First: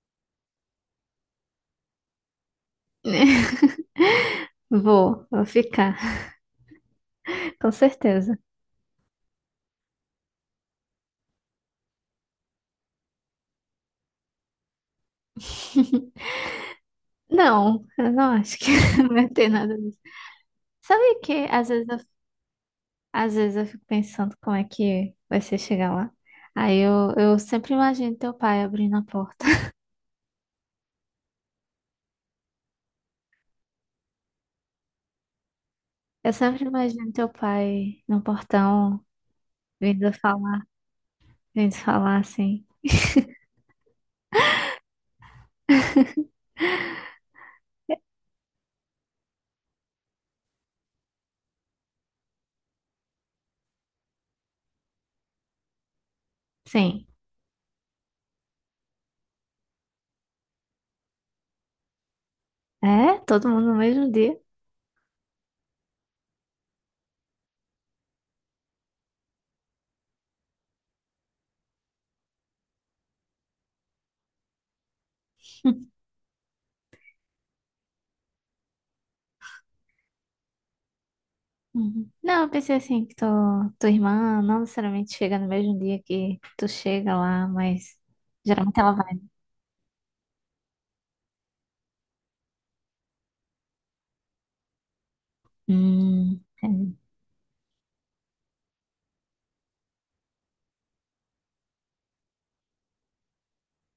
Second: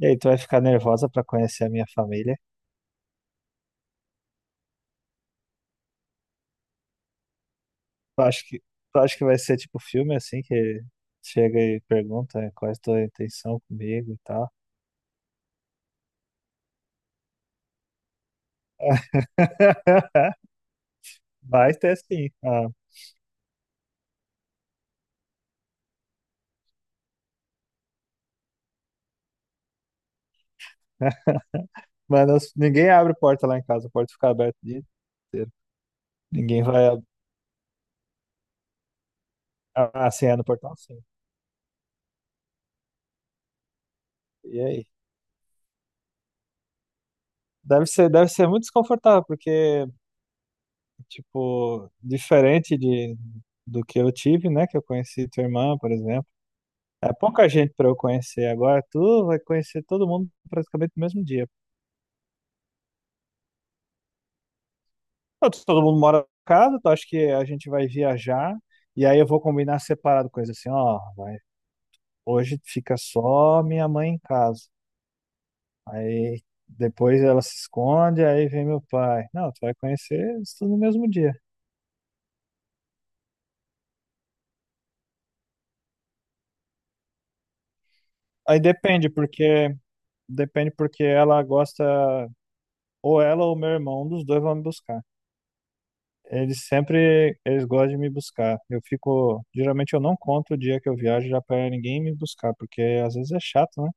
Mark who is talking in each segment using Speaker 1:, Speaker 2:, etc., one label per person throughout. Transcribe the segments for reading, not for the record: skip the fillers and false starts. Speaker 1: E aí, tu vai ficar nervosa pra conhecer a minha família?
Speaker 2: Vou ficar, com
Speaker 1: Tu
Speaker 2: certeza.
Speaker 1: acha que, tu acha que vai ser tipo filme assim, que chega e pergunta né, qual é a tua intenção comigo e tal?
Speaker 2: Não, eu não acho que vai ter nada disso. Sabe que
Speaker 1: Vai ter sim. Ah,
Speaker 2: às vezes eu fico pensando como é que vai ser chegar lá? Aí eu sempre imagino teu pai abrindo a porta.
Speaker 1: mas ninguém abre porta lá em casa, a porta fica aberta o dia inteiro.
Speaker 2: Eu
Speaker 1: Ninguém
Speaker 2: sempre
Speaker 1: vai. ab-
Speaker 2: imagino teu pai no portão
Speaker 1: Ah,
Speaker 2: vindo
Speaker 1: sim, é no
Speaker 2: falar,
Speaker 1: portão sim.
Speaker 2: vindo falar assim.
Speaker 1: E aí? Deve ser muito desconfortável, porque, tipo, diferente do que eu tive, né? Que eu conheci tua irmã, por exemplo.
Speaker 2: Sim,
Speaker 1: É pouca gente para eu conhecer agora. Tu vai conhecer todo mundo praticamente no mesmo dia.
Speaker 2: é? Todo mundo no mesmo dia.
Speaker 1: Todo mundo mora em casa, tu acha que a gente vai viajar e aí eu vou combinar separado coisa assim, ó, vai, hoje fica só minha mãe em casa. Aí depois ela se esconde, aí vem meu pai. Não, tu vai conhecer isso tudo no mesmo dia.
Speaker 2: Uhum. Não, eu pensei assim, tua irmã não necessariamente chega no mesmo dia que tu chega lá, mas
Speaker 1: Aí
Speaker 2: geralmente ela
Speaker 1: depende
Speaker 2: vai.
Speaker 1: porque depende porque ela gosta ou ela ou meu irmão, um dos dois vão me buscar. Eles
Speaker 2: Entendi.
Speaker 1: sempre, eles gostam de me buscar. Geralmente eu não conto o dia que eu viajo já para ninguém me buscar, porque às vezes é chato, né?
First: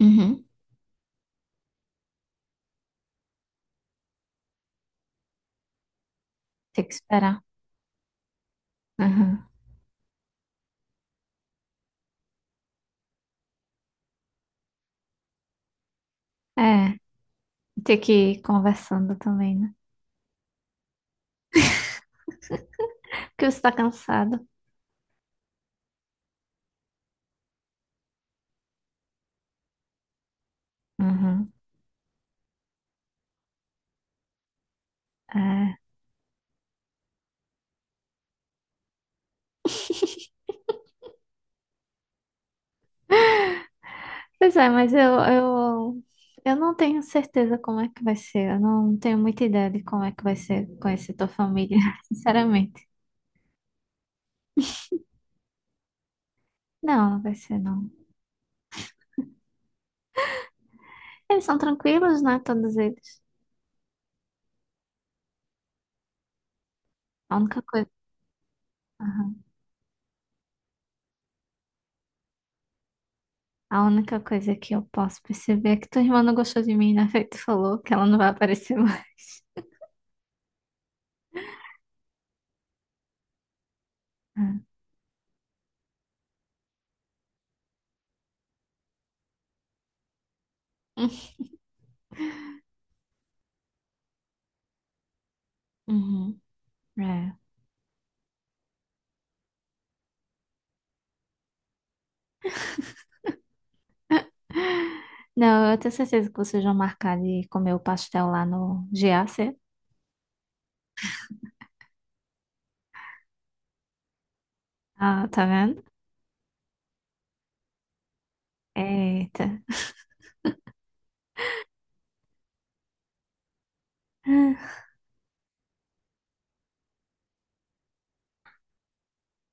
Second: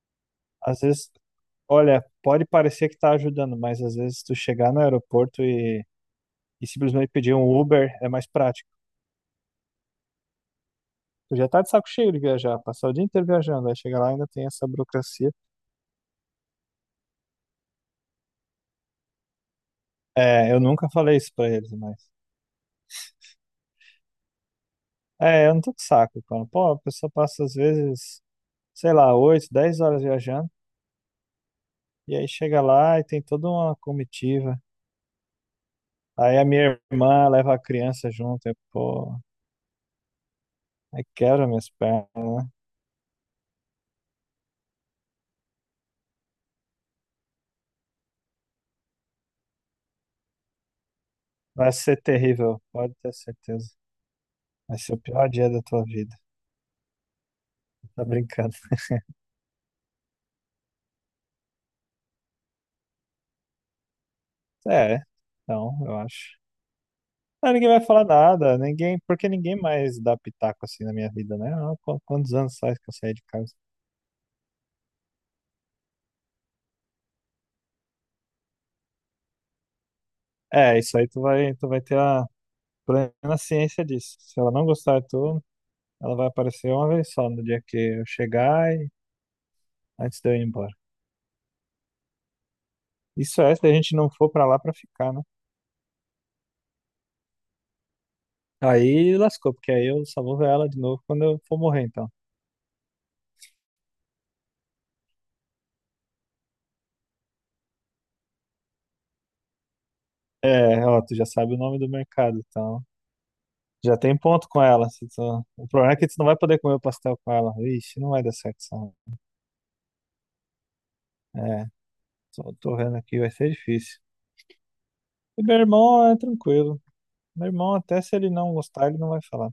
Speaker 2: Uhum.
Speaker 1: Às vezes, olha, pode parecer que tá ajudando, mas às vezes tu chegar no aeroporto e
Speaker 2: Tem que
Speaker 1: simplesmente pedir
Speaker 2: esperar.
Speaker 1: um Uber é mais prático.
Speaker 2: Uhum.
Speaker 1: Tu já tá de saco cheio de viajar, passar o dia inteiro viajando, aí chega lá e ainda tem essa burocracia.
Speaker 2: É, tem que ir conversando também, né?
Speaker 1: É, eu nunca falei isso para eles, mas
Speaker 2: Porque você tá cansado.
Speaker 1: é, eu não tô de saco, cara. Pô, a pessoa passa às vezes, sei lá, 8 10 horas viajando.
Speaker 2: Uhum.
Speaker 1: E aí chega lá e tem toda uma comitiva.
Speaker 2: É.
Speaker 1: Aí a minha irmã leva a criança junto, e, pô, aí quebra minhas pernas, né?
Speaker 2: Pois é, mas eu não tenho certeza como é que vai ser. Eu não tenho muita ideia de como é que vai ser conhecer tua
Speaker 1: Vai
Speaker 2: família,
Speaker 1: ser terrível,
Speaker 2: sinceramente.
Speaker 1: pode ter certeza. Vai ser o pior dia da tua vida.
Speaker 2: Não, não vai ser, não.
Speaker 1: Tá brincando.
Speaker 2: Eles são tranquilos, né? Todos eles.
Speaker 1: É, então, eu acho.
Speaker 2: A
Speaker 1: Ah,
Speaker 2: única
Speaker 1: ninguém vai
Speaker 2: coisa.
Speaker 1: falar nada, ninguém, porque
Speaker 2: Aham.
Speaker 1: ninguém mais dá pitaco assim na minha vida, né? Ah, Quantos anos faz que eu saí de casa?
Speaker 2: A única coisa que eu posso perceber é que tua irmã não gostou de mim, né? Feito falou que ela não vai aparecer mais.
Speaker 1: É, isso aí tu vai ter a plena ciência disso. Se ela não gostar de tu, ela vai aparecer uma vez só no dia que eu chegar e antes de eu ir embora. Isso é se a gente não for pra lá pra ficar, né?
Speaker 2: Uhum. É.
Speaker 1: Aí lascou, porque aí eu só vou ver ela de novo quando eu for morrer, então.
Speaker 2: Não, eu tenho certeza que vocês vão marcar de comer o pastel lá no GAC.
Speaker 1: É, ó, tu já sabe o nome do mercado, então. Já tem ponto com ela. Se
Speaker 2: Ah, tá
Speaker 1: tu- O
Speaker 2: vendo?
Speaker 1: problema é que tu não vai poder comer o pastel com ela. Ixi, não vai dar certo isso, não.
Speaker 2: Eita.
Speaker 1: É, tô vendo aqui, vai ser difícil.
Speaker 2: Ah,
Speaker 1: E meu irmão é tranquilo. Meu irmão, até se ele não gostar, ele não vai falar.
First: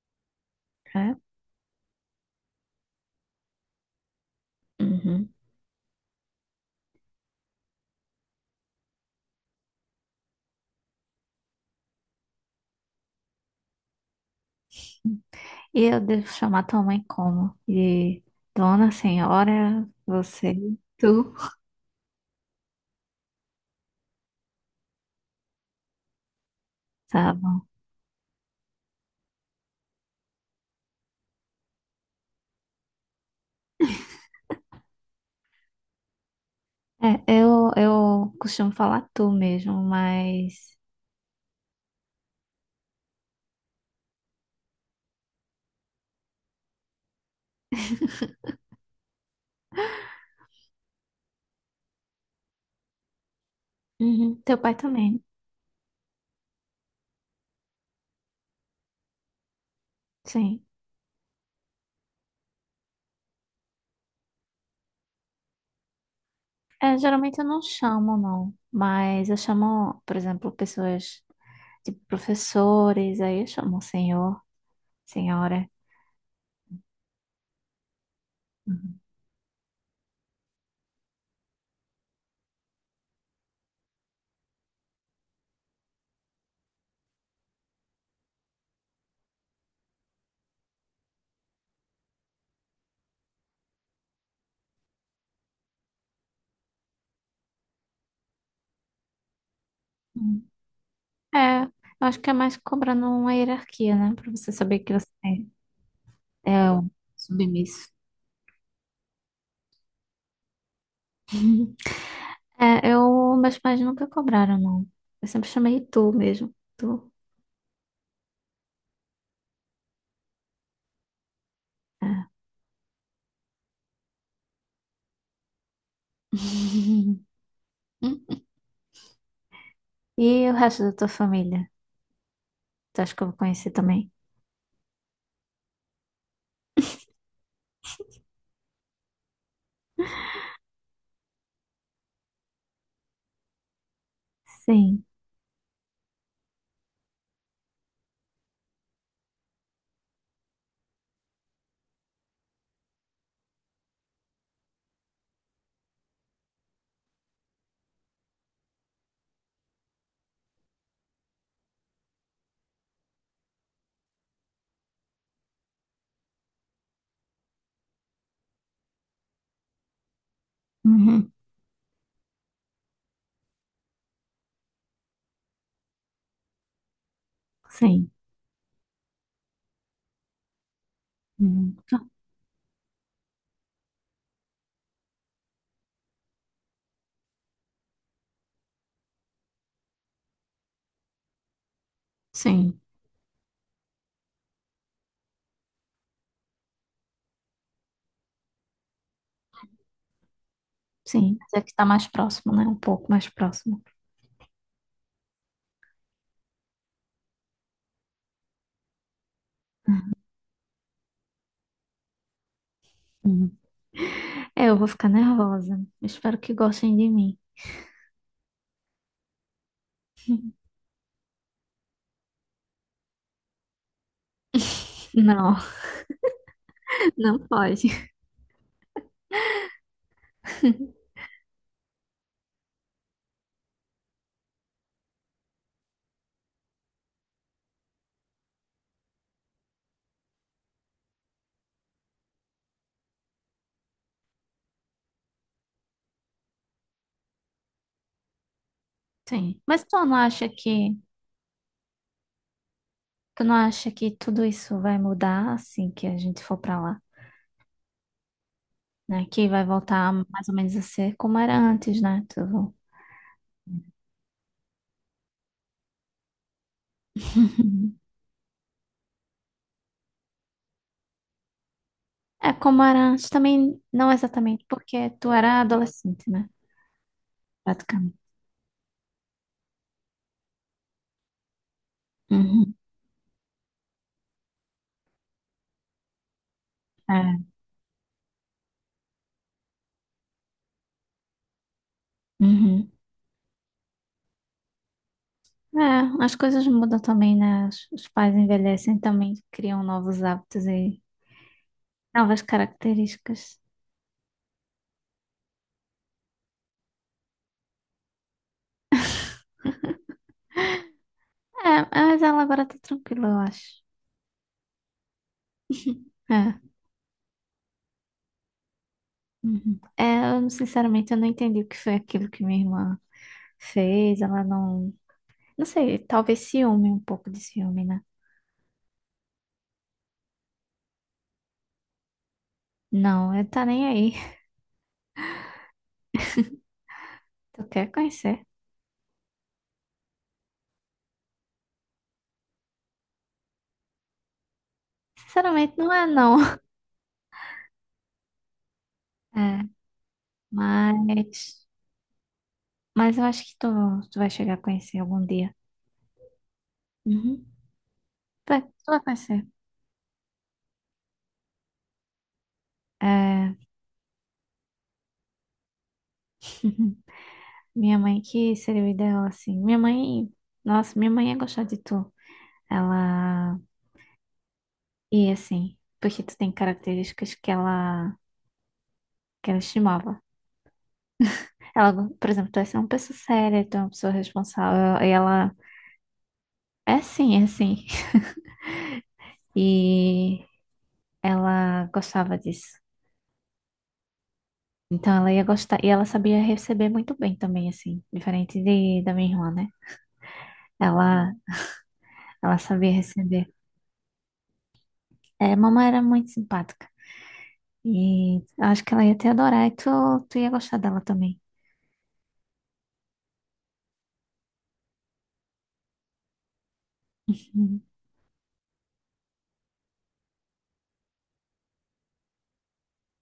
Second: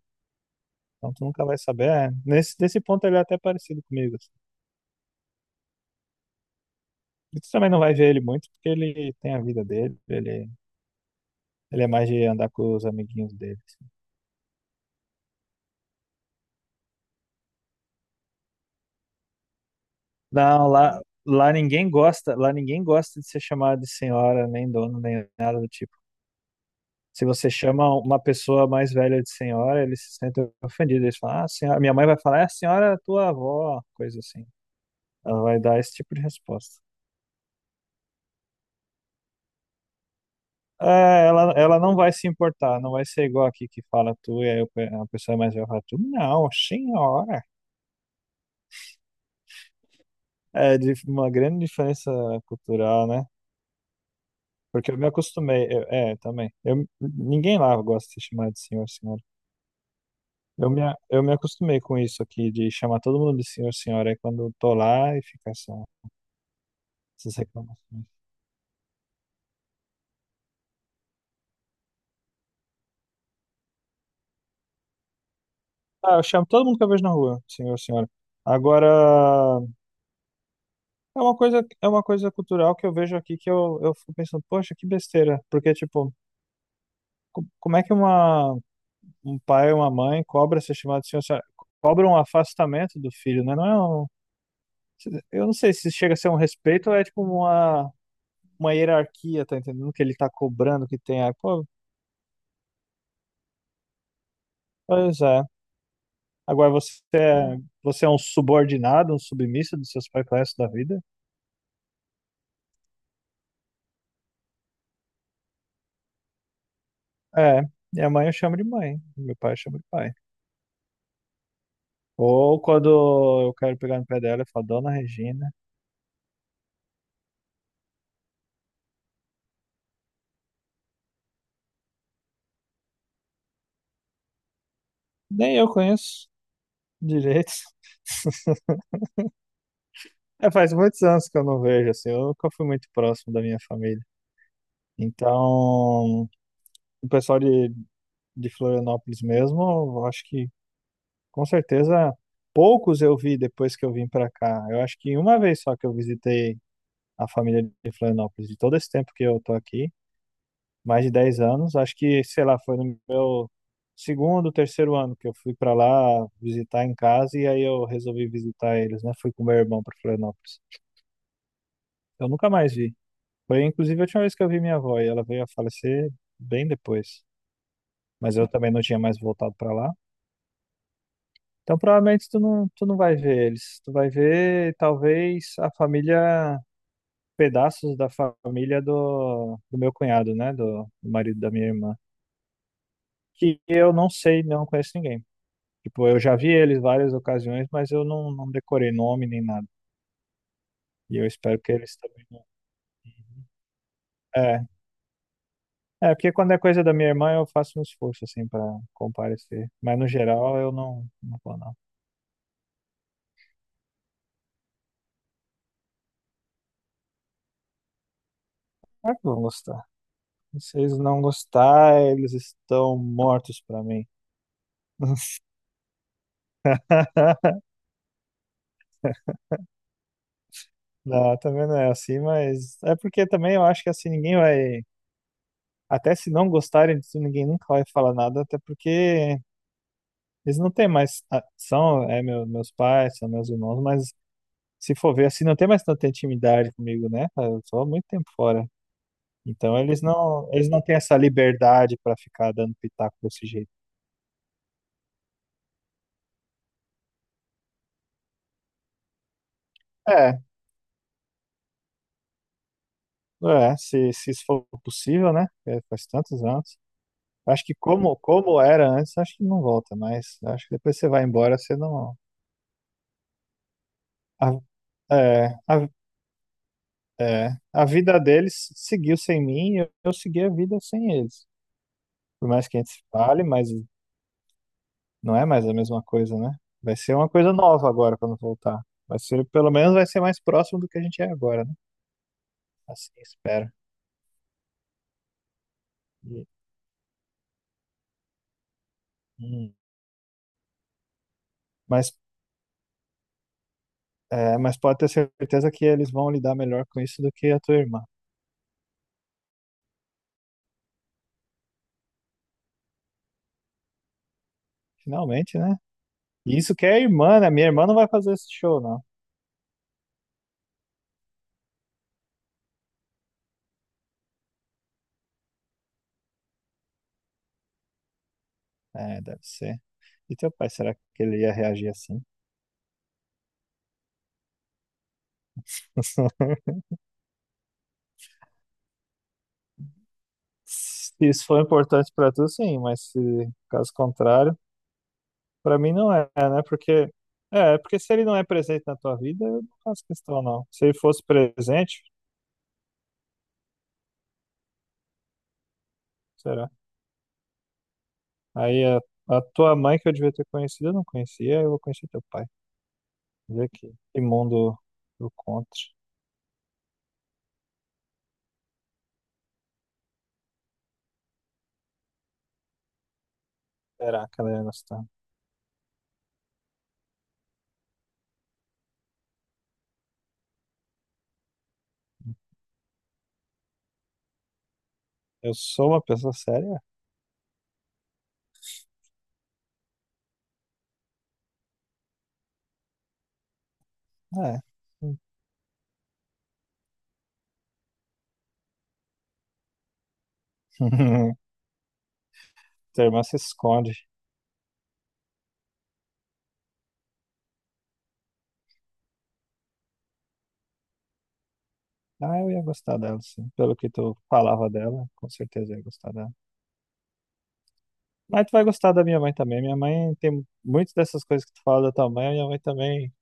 Speaker 1: Então
Speaker 2: É.
Speaker 1: tu nunca vai saber. É, nesse ponto ele é até parecido comigo, assim.
Speaker 2: Uhum.
Speaker 1: E tu também não vai ver ele muito, porque ele tem a vida dele. Ele é mais de andar com os amiguinhos dele.
Speaker 2: E eu devo chamar tua mãe como? De Dona Senhora, você,
Speaker 1: Não,
Speaker 2: tu.
Speaker 1: lá ninguém gosta de ser chamado de senhora, nem dono, nem nada do tipo. Se
Speaker 2: Tá
Speaker 1: você
Speaker 2: bom.
Speaker 1: chama uma pessoa mais velha de senhora, eles se sentem ofendidos. Eles falam, ah, senhora, minha mãe vai falar, é a senhora é tua avó, coisa assim. Ela vai dar esse tipo de resposta.
Speaker 2: Eu costumo falar tu mesmo, mas.
Speaker 1: É, ela não vai se importar, não vai ser igual aqui que fala tu, e aí a pessoa mais velha fala tu, não, senhora. É de uma grande diferença cultural, né?
Speaker 2: Uhum, Teu pai
Speaker 1: Porque eu me
Speaker 2: também,
Speaker 1: acostumei, também. Ninguém lá gosta de ser chamado de senhor, senhora.
Speaker 2: sim.
Speaker 1: Eu me acostumei com isso aqui, de chamar todo mundo de senhor, senhora. Aí quando eu tô lá, e fica essa,
Speaker 2: É,
Speaker 1: essas
Speaker 2: geralmente eu não
Speaker 1: reclamações.
Speaker 2: chamo, não. Mas eu chamo, por exemplo, pessoas, tipo professores, aí eu chamo senhor, senhora.
Speaker 1: Ah, eu chamo todo mundo que eu vejo na rua, senhor, senhora. Agora,
Speaker 2: Uhum.
Speaker 1: é uma coisa cultural que eu vejo aqui que eu fico pensando, poxa, que besteira. Porque, tipo, como é que um pai ou uma mãe cobra ser chamado de senhor, senhora? Cobra um afastamento do filho, né? Não é um, eu não sei se chega a ser um respeito ou é, tipo, uma hierarquia, tá entendendo? Que ele tá
Speaker 2: Uhum.
Speaker 1: cobrando que tem. Ah,
Speaker 2: É,
Speaker 1: pô,
Speaker 2: eu acho que é mais cobrando uma hierarquia, né? Pra você saber que você
Speaker 1: pois é.
Speaker 2: é
Speaker 1: Agora
Speaker 2: é um
Speaker 1: você é,
Speaker 2: submisso.
Speaker 1: você é um subordinado, um submisso dos seus pais pro resto da vida?
Speaker 2: É, eu, meus pais nunca cobraram, não. Eu sempre chamei tu mesmo. Tu.
Speaker 1: É, minha mãe eu chamo de mãe, meu pai eu chamo de pai.
Speaker 2: É.
Speaker 1: Ou quando eu quero pegar no pé dela, eu falo, Dona Regina.
Speaker 2: E o resto da tua família? Tu acha que eu vou conhecer também?
Speaker 1: Nem eu conheço direito. É, faz muitos anos que eu não vejo, assim, eu nunca fui muito próximo da minha família.
Speaker 2: Sim.
Speaker 1: Então, o pessoal de Florianópolis mesmo, eu acho que com certeza poucos eu vi depois que eu vim pra cá. Eu acho que uma vez só que eu visitei a família de Florianópolis. De todo esse tempo que eu tô aqui, mais de 10 anos, acho que, sei lá, foi no meu segundo, terceiro ano que eu fui para lá visitar em casa e aí eu resolvi visitar eles, né? Fui com meu irmão para Florianópolis.
Speaker 2: Uhum.
Speaker 1: Eu nunca mais vi. Foi inclusive a última vez que eu vi minha avó e ela veio a falecer bem depois.
Speaker 2: Sim.
Speaker 1: Mas eu também não tinha mais voltado para lá.
Speaker 2: Uhum.
Speaker 1: Então
Speaker 2: Ah,
Speaker 1: provavelmente tu não vai ver eles. Tu vai ver talvez a família, pedaços da família do meu cunhado, né? Do marido da minha irmã,
Speaker 2: sim.
Speaker 1: que eu não sei, não conheço ninguém. Tipo, eu já vi eles várias ocasiões, mas eu não decorei nome nem nada. E eu
Speaker 2: Sim. Mas
Speaker 1: espero
Speaker 2: é
Speaker 1: que
Speaker 2: que tá
Speaker 1: eles
Speaker 2: mais
Speaker 1: também não.
Speaker 2: próximo, né? Um pouco mais próximo.
Speaker 1: É, é porque quando é coisa da minha irmã, eu faço um esforço, assim, para comparecer. Mas no geral, eu não vou, não.
Speaker 2: Uhum. É, eu vou ficar nervosa. Espero que gostem de mim.
Speaker 1: Claro que vão gostar. Se eles não gostar, eles estão mortos para mim.
Speaker 2: Não, não pode.
Speaker 1: Não, também não é assim, mas é porque também eu acho que assim ninguém vai. Até se não gostarem disso, ninguém nunca vai falar nada, até porque eles não têm mais. Ah, são, é, meus pais, são meus irmãos, mas se for ver assim, não tem mais tanta intimidade comigo, né? cara? Eu sou há muito tempo fora.
Speaker 2: Sim.
Speaker 1: Então
Speaker 2: Mas tu
Speaker 1: eles
Speaker 2: não
Speaker 1: não,
Speaker 2: acha
Speaker 1: eles não têm
Speaker 2: que
Speaker 1: essa liberdade para ficar dando pitaco
Speaker 2: tu
Speaker 1: desse
Speaker 2: não
Speaker 1: jeito.
Speaker 2: acha que tudo isso vai mudar assim que a gente for pra lá, né? Que vai voltar
Speaker 1: É,
Speaker 2: mais ou menos a ser como era antes, né? Tudo.
Speaker 1: é, se isso for possível, né? É, faz tantos anos. Acho que como era antes, acho que não volta, mas acho que depois você vai embora, você não.
Speaker 2: É, como era antes também, não
Speaker 1: a-
Speaker 2: exatamente, porque tu
Speaker 1: é,
Speaker 2: era
Speaker 1: a,
Speaker 2: adolescente, né?
Speaker 1: a vida
Speaker 2: Praticamente.
Speaker 1: deles seguiu sem mim, eu segui a vida sem eles. Por mais
Speaker 2: Uhum.
Speaker 1: que a gente se fale, mas não é mais a mesma coisa, né? Vai ser uma
Speaker 2: É.
Speaker 1: coisa nova agora quando voltar. Vai ser, pelo menos vai ser mais próximo do que a gente é agora, né?
Speaker 2: Uhum.
Speaker 1: Assim, espero.
Speaker 2: É, as
Speaker 1: E-
Speaker 2: coisas mudam também, né? Os pais envelhecem também,
Speaker 1: hum.
Speaker 2: criam novos hábitos e
Speaker 1: Mas,
Speaker 2: novas características.
Speaker 1: mas pode ter certeza que eles vão lidar melhor com isso do que a tua irmã.
Speaker 2: É, mas ela agora tá tranquila, eu acho.
Speaker 1: Finalmente, né? E
Speaker 2: É.
Speaker 1: isso que é irmã, né? Minha irmã não vai fazer esse show, não.
Speaker 2: Uhum. Sinceramente, eu não entendi o que foi aquilo que minha irmã fez. Ela não. Não sei, talvez ciúme, um pouco de ciúme, né?
Speaker 1: É, deve ser. E teu pai, será que ele ia reagir assim?
Speaker 2: Não, ele tá nem aí. Tu quer conhecer?
Speaker 1: Se isso for importante pra tu, sim, mas se caso contrário.
Speaker 2: Sinceramente,
Speaker 1: Pra mim
Speaker 2: não é,
Speaker 1: não é,
Speaker 2: não.
Speaker 1: né? Porque se ele não é presente na tua vida, eu
Speaker 2: É,
Speaker 1: não faço questão, não. Se ele fosse
Speaker 2: mas.
Speaker 1: presente,
Speaker 2: Mas eu acho que tu vai chegar a conhecer algum dia.
Speaker 1: será?
Speaker 2: Uhum. Tu vai
Speaker 1: Aí
Speaker 2: tu
Speaker 1: a,
Speaker 2: vai
Speaker 1: a
Speaker 2: conhecer.
Speaker 1: tua mãe que eu devia ter conhecido, eu não conhecia, eu vou conhecer teu pai.
Speaker 2: É.
Speaker 1: Vê que mundo do contra.
Speaker 2: Minha mãe, que seria o ideal, assim. Minha mãe. Nossa, minha mãe ia gostar de tu. Ela.
Speaker 1: Será que ela ia gostar?
Speaker 2: E assim. Porque tu tem características que ela estimava. Ela, por exemplo, tu é uma pessoa séria, tu é uma pessoa responsável, e
Speaker 1: Eu
Speaker 2: ela
Speaker 1: sou uma pessoa séria?
Speaker 2: é assim. E ela gostava disso.
Speaker 1: Ah, é.
Speaker 2: Então
Speaker 1: Hum.
Speaker 2: ela ia gostar, e ela sabia receber muito bem também, assim, diferente de, da minha irmã, né? Ela, ela sabia
Speaker 1: Tua irmã se
Speaker 2: receber.
Speaker 1: esconde.
Speaker 2: É, mamãe era muito simpática. E eu acho que ela ia te adorar e tu ia gostar dela também.
Speaker 1: Ah, eu ia gostar dela, sim. Pelo que tu falava dela, com certeza eu ia gostar dela.
Speaker 2: Uhum.
Speaker 1: Mas tu vai gostar da minha mãe também. Minha mãe tem muitas dessas coisas que tu fala da tua mãe, minha mãe também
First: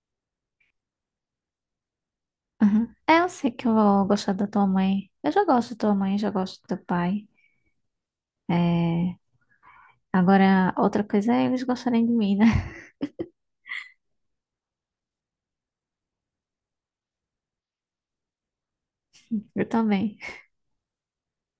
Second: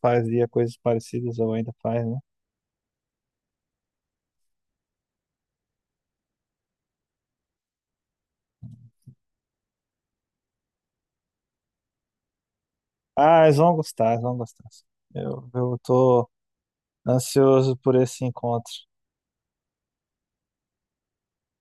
Speaker 1: fazia coisas parecidas ou ainda faz, né?
Speaker 2: Uhum. É, eu sei que eu vou gostar da tua mãe. Eu já gosto da tua mãe, já gosto do teu pai. É, agora, outra coisa é eles gostarem de mim, né?
Speaker 1: Ah, eles vão gostar, eles vão gostar. Eu tô ansioso por esse encontro.
Speaker 2: Eu também.